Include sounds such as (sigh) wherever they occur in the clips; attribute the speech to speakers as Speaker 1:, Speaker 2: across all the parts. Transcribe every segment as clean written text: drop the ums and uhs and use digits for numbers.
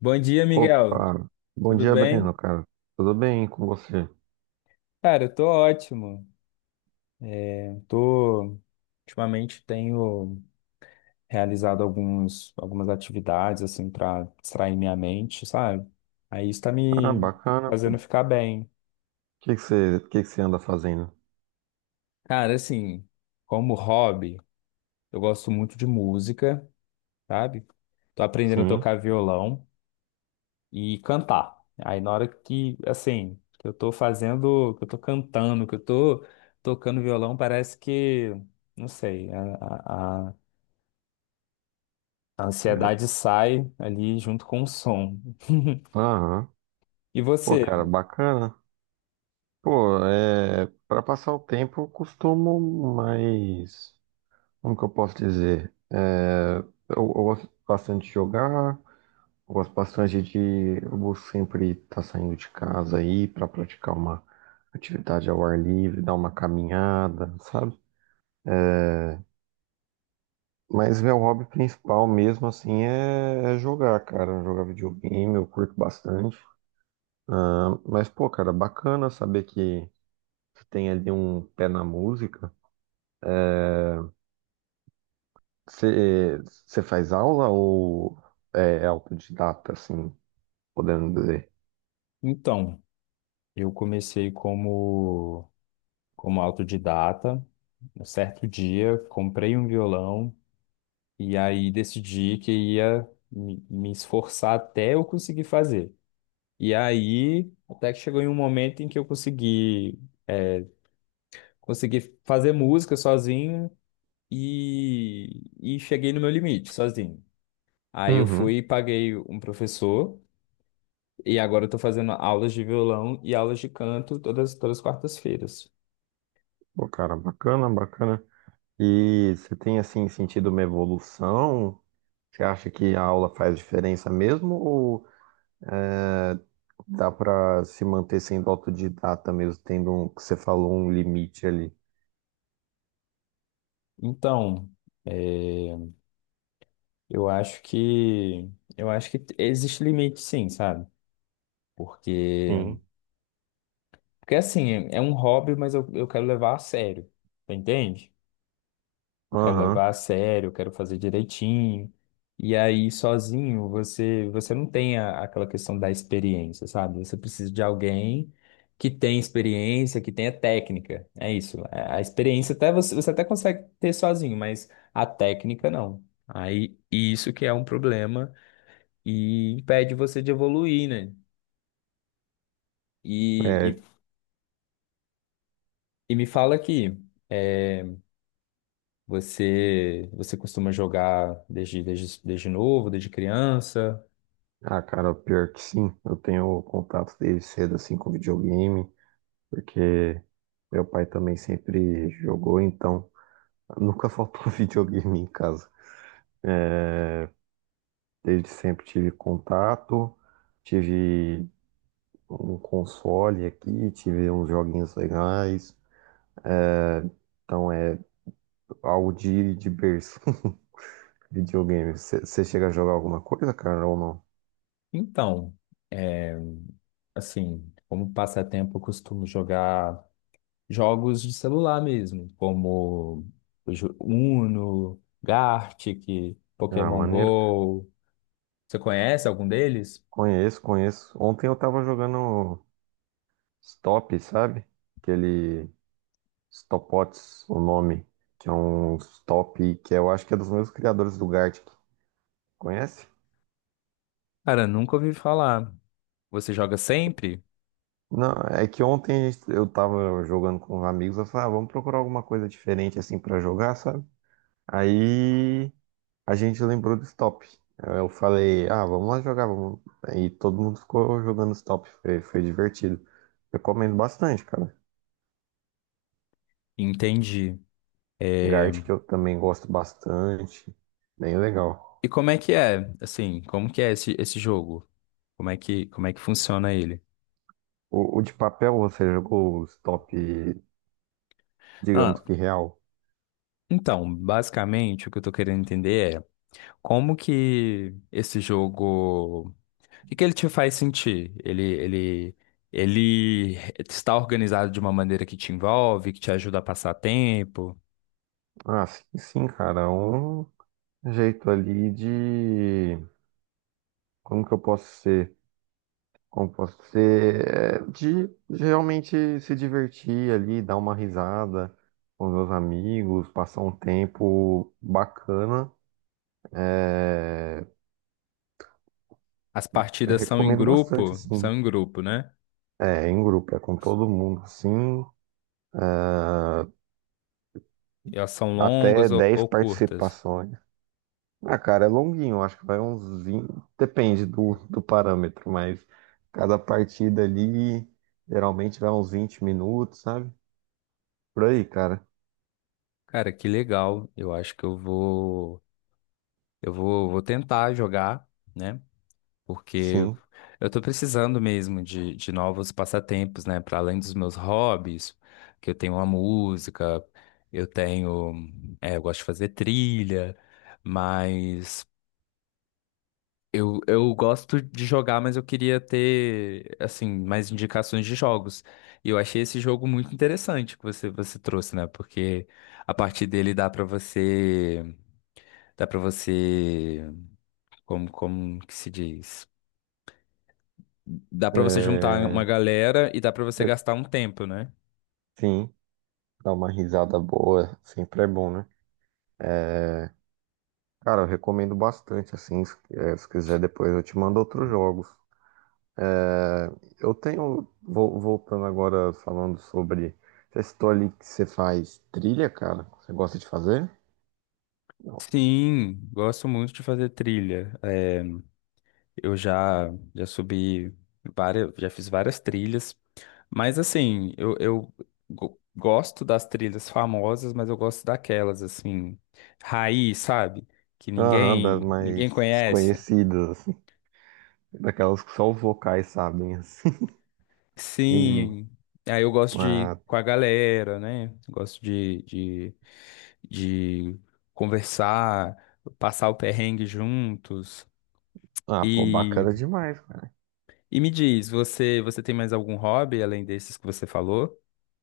Speaker 1: Bom dia, Miguel.
Speaker 2: Opa, bom
Speaker 1: Tudo
Speaker 2: dia, Breno,
Speaker 1: bem?
Speaker 2: cara. Tudo bem com você?
Speaker 1: Cara, eu tô ótimo. Eu tô ultimamente tenho realizado alguns algumas atividades assim para distrair minha mente, sabe? Aí isso tá
Speaker 2: Ah,
Speaker 1: me
Speaker 2: bacana, pô.
Speaker 1: fazendo
Speaker 2: O
Speaker 1: ficar bem.
Speaker 2: que que você anda fazendo?
Speaker 1: Cara, assim, como hobby, eu gosto muito de música, sabe? Tô aprendendo a
Speaker 2: Sim.
Speaker 1: tocar violão e cantar. Aí na hora que, assim, que eu tô fazendo, que eu tô cantando, que eu tô tocando violão, parece que, não sei, a ansiedade sai ali junto com o som. (laughs)
Speaker 2: Aham.
Speaker 1: E
Speaker 2: Pô,
Speaker 1: você?
Speaker 2: cara, bacana. Pô, é, para passar o tempo, eu costumo mais, como que eu posso dizer? Eu gosto bastante de jogar, eu gosto bastante de, eu vou sempre estar saindo de casa aí para praticar uma atividade ao ar livre, dar uma caminhada, sabe? Mas meu hobby principal mesmo assim é jogar, cara. Jogar videogame, eu curto bastante. Ah, mas, pô, cara, bacana saber que você tem ali um pé na música. Você você faz aula ou é autodidata, assim, podendo dizer?
Speaker 1: Então, eu comecei como, como autodidata. Um certo dia, comprei um violão e aí decidi que ia me esforçar até eu conseguir fazer. E aí, até que chegou em um momento em que eu consegui, é, consegui fazer música sozinho e cheguei no meu limite sozinho. Aí eu
Speaker 2: Uhum.
Speaker 1: fui e paguei um professor, e agora eu tô fazendo aulas de violão e aulas de canto todas as quartas-feiras.
Speaker 2: Pô, cara, bacana, bacana. E você tem, assim, sentido uma evolução? Você acha que a aula faz diferença mesmo? Ou é dá pra se manter sendo autodidata mesmo, tendo um, que você falou, um limite ali.
Speaker 1: Então, é, eu acho que existe limite sim, sabe? Porque,
Speaker 2: Sim.
Speaker 1: porque assim, é um hobby, mas eu quero levar a sério, tá, entende? Eu quero
Speaker 2: Aham.
Speaker 1: levar a sério, eu quero fazer direitinho. E aí, sozinho, você não tem aquela questão da experiência, sabe? Você precisa de alguém que tem experiência, que tenha técnica. É isso. A experiência até você até consegue ter sozinho, mas a técnica não. Aí, isso que é um problema e impede você de evoluir, né? E,
Speaker 2: É,
Speaker 1: e, e me fala aqui, é, você, costuma jogar desde novo, desde criança?
Speaker 2: ah, cara, pior que sim. Eu tenho contato desde cedo, assim, com videogame, porque meu pai também sempre jogou, então nunca faltou (laughs) videogame em casa. Desde sempre tive contato, tive um console aqui, tive uns joguinhos legais. Então é algo de berço. (laughs) Videogame. Você chega a jogar alguma coisa, cara, ou não?
Speaker 1: Então, é, assim, como passatempo, eu costumo jogar jogos de celular mesmo, como Uno, Gartic,
Speaker 2: Ah,
Speaker 1: Pokémon
Speaker 2: maneiro.
Speaker 1: Go. Você conhece algum deles?
Speaker 2: Conheço, conheço. Ontem eu tava jogando Stop, sabe? Aquele Stopots, o nome. Que é um Stop que eu acho que é dos mesmos criadores do Gartic. Conhece?
Speaker 1: Cara, nunca ouvi falar. Você joga sempre?
Speaker 2: Não, é que ontem eu tava jogando com os amigos. Eu falei, ah, vamos procurar alguma coisa diferente assim pra jogar, sabe? Aí a gente lembrou do stop. Eu falei, ah, vamos lá jogar, vamos. E todo mundo ficou jogando stop. Foi divertido. Recomendo bastante, cara.
Speaker 1: Entendi. É,
Speaker 2: Gart, que eu também gosto bastante. Bem legal.
Speaker 1: e como é que é? Assim, como que é esse jogo? Como é que funciona ele?
Speaker 2: O de papel, você jogou o stop, digamos
Speaker 1: Ah,
Speaker 2: que real?
Speaker 1: então, basicamente, o que eu tô querendo entender é como que esse jogo, que ele te faz sentir? Ele está organizado de uma maneira que te envolve, que te ajuda a passar tempo.
Speaker 2: Ah, sim, sim, cara. É um jeito ali de. Como que eu posso ser? Como posso ser é, de realmente se divertir ali, dar uma risada com meus amigos, passar um tempo bacana. É,
Speaker 1: As
Speaker 2: eu
Speaker 1: partidas
Speaker 2: recomendo bastante,
Speaker 1: são
Speaker 2: assim,
Speaker 1: em grupo, né?
Speaker 2: é, em grupo, é com todo mundo, assim,
Speaker 1: E elas são
Speaker 2: até
Speaker 1: longas
Speaker 2: 10
Speaker 1: ou curtas.
Speaker 2: participações. Ah, cara, é longuinho, acho que vai uns 20. Depende do, do parâmetro, mas cada partida ali geralmente vai uns 20 minutos, sabe? Por aí, cara,
Speaker 1: Cara, que legal. Eu acho que vou tentar jogar, né? Porque
Speaker 2: sim.
Speaker 1: eu tô precisando mesmo de novos passatempos, né? Para além dos meus hobbies, que eu tenho a música, eu tenho, eu gosto de fazer trilha, mas eu gosto de jogar, mas eu queria ter, assim, mais indicações de jogos. E eu achei esse jogo muito interessante que você trouxe, né? Porque a partir dele dá para você, como, como que se diz? Dá pra você juntar uma
Speaker 2: É,
Speaker 1: galera e dá pra você
Speaker 2: é
Speaker 1: gastar um tempo, né?
Speaker 2: Sim, dar uma risada boa sempre é bom, né? Cara, eu recomendo bastante, assim, se, se quiser depois eu te mando outros jogos. É, eu tenho, voltando agora, falando sobre, você citou ali que você faz trilha, cara? Você gosta de fazer? Não.
Speaker 1: Sim, gosto muito de fazer trilha. É, eu já subi várias, já fiz várias trilhas, mas assim, eu, gosto das trilhas famosas, mas eu gosto daquelas assim, raiz, sabe? Que
Speaker 2: Aham, das
Speaker 1: ninguém
Speaker 2: mais
Speaker 1: conhece.
Speaker 2: desconhecidas, assim, daquelas que só os vocais sabem, assim. (laughs) E,
Speaker 1: Sim, aí eu gosto de ir
Speaker 2: ah,
Speaker 1: com a galera, né? Gosto de conversar, passar o perrengue juntos.
Speaker 2: ah, pô,
Speaker 1: E,
Speaker 2: bacana demais, cara.
Speaker 1: me diz, você tem mais algum hobby além desses que você falou?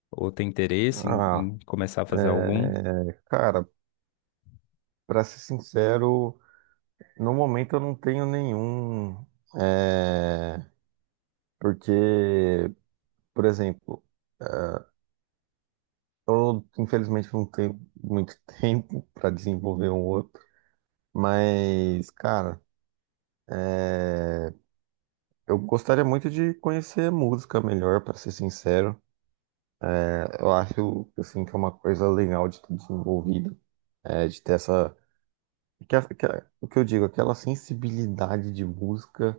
Speaker 1: Ou tem interesse
Speaker 2: Ah,
Speaker 1: em começar a fazer algum?
Speaker 2: é, cara, pra ser sincero. No momento eu não tenho nenhum, é, porque, por exemplo, eu infelizmente não tenho muito (laughs) tempo para desenvolver um outro, mas, cara, é, eu gostaria muito de conhecer música melhor, para ser sincero. Eu acho, assim, que é uma coisa legal de ter desenvolvido, é, de ter essa, que, que, o que eu digo, aquela sensibilidade de música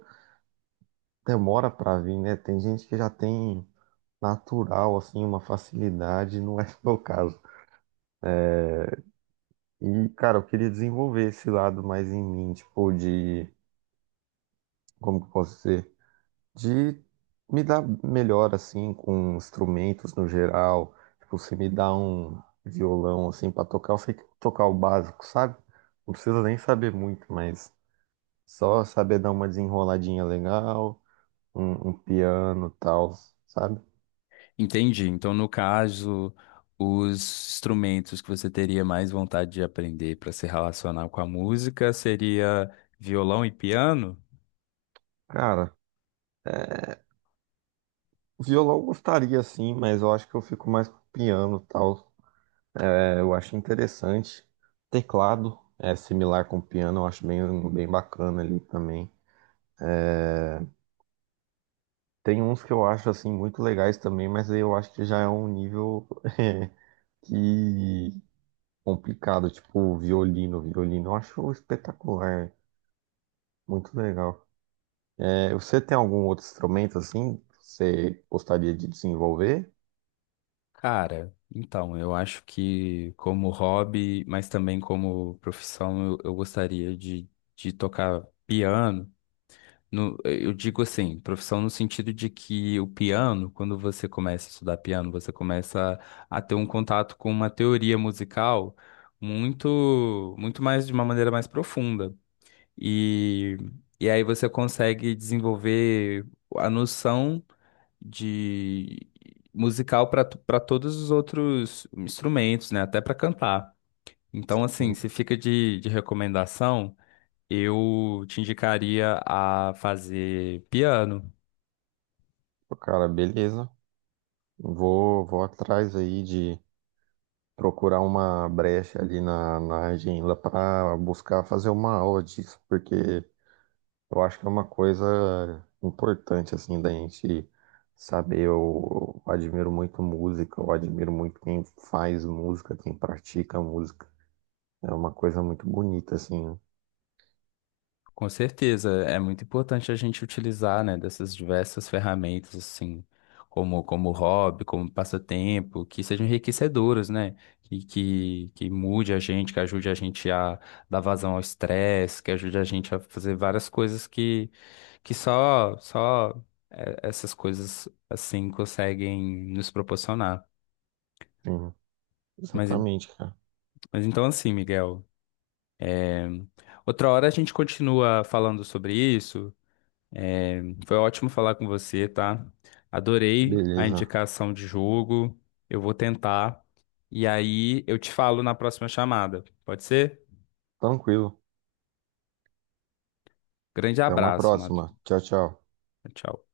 Speaker 2: demora para vir, né? Tem gente que já tem natural, assim, uma facilidade, não é (laughs) o meu caso. E, cara, eu queria desenvolver esse lado mais em mim, tipo, de, como que eu posso dizer? De me dar melhor, assim, com instrumentos no geral. Tipo, se me dá um violão, assim, pra tocar, eu sei tocar o básico, sabe? Não precisa nem saber muito, mas só saber dar uma desenroladinha legal, um piano e tal, sabe?
Speaker 1: Entendi. Então, no caso, os instrumentos que você teria mais vontade de aprender para se relacionar com a música seria violão e piano?
Speaker 2: Cara. é Violão eu gostaria sim, mas eu acho que eu fico mais com piano e tal. É, eu acho interessante. Teclado é similar com piano, eu acho bem, bem bacana ali também. É, tem uns que eu acho assim muito legais também, mas aí eu acho que já é um nível (laughs) é, que complicado, tipo violino, violino, eu acho espetacular, muito legal. É, você tem algum outro instrumento assim que você gostaria de desenvolver?
Speaker 1: Cara, então, eu acho que como hobby, mas também como profissão, eu gostaria de tocar piano. No, eu digo assim, profissão no sentido de que o piano, quando você começa a estudar piano, você começa a ter um contato com uma teoria musical muito, muito mais de uma maneira mais profunda. E, e aí você consegue desenvolver a noção de musical para todos os outros instrumentos, né? Até para cantar. Então, assim,
Speaker 2: Hum,
Speaker 1: se fica de recomendação, eu te indicaria a fazer piano.
Speaker 2: Cara, beleza. Vou, vou atrás aí de procurar uma brecha ali na, na agenda para buscar fazer uma aula disso, porque eu acho que é uma coisa importante, assim, da gente saber. Eu admiro muito música, eu admiro muito quem faz música, quem pratica música. É uma coisa muito bonita, assim.
Speaker 1: Com certeza, é muito importante a gente utilizar, né, dessas diversas ferramentas, assim, como, como hobby, como passatempo, que sejam enriquecedoras, né, que mude a gente, que ajude a gente a dar vazão ao estresse, que ajude a gente a fazer várias coisas que, só essas coisas, assim, conseguem nos proporcionar.
Speaker 2: Sim,
Speaker 1: Mas,
Speaker 2: exatamente, cara.
Speaker 1: mas então, assim, Miguel, outra hora a gente continua falando sobre isso. Foi ótimo falar com você, tá? Adorei a
Speaker 2: Beleza.
Speaker 1: indicação de jogo. Eu vou tentar. E aí eu te falo na próxima chamada. Pode ser?
Speaker 2: Tranquilo.
Speaker 1: Grande
Speaker 2: Até uma
Speaker 1: abraço, Matheus.
Speaker 2: próxima. Tchau, tchau.
Speaker 1: Tchau.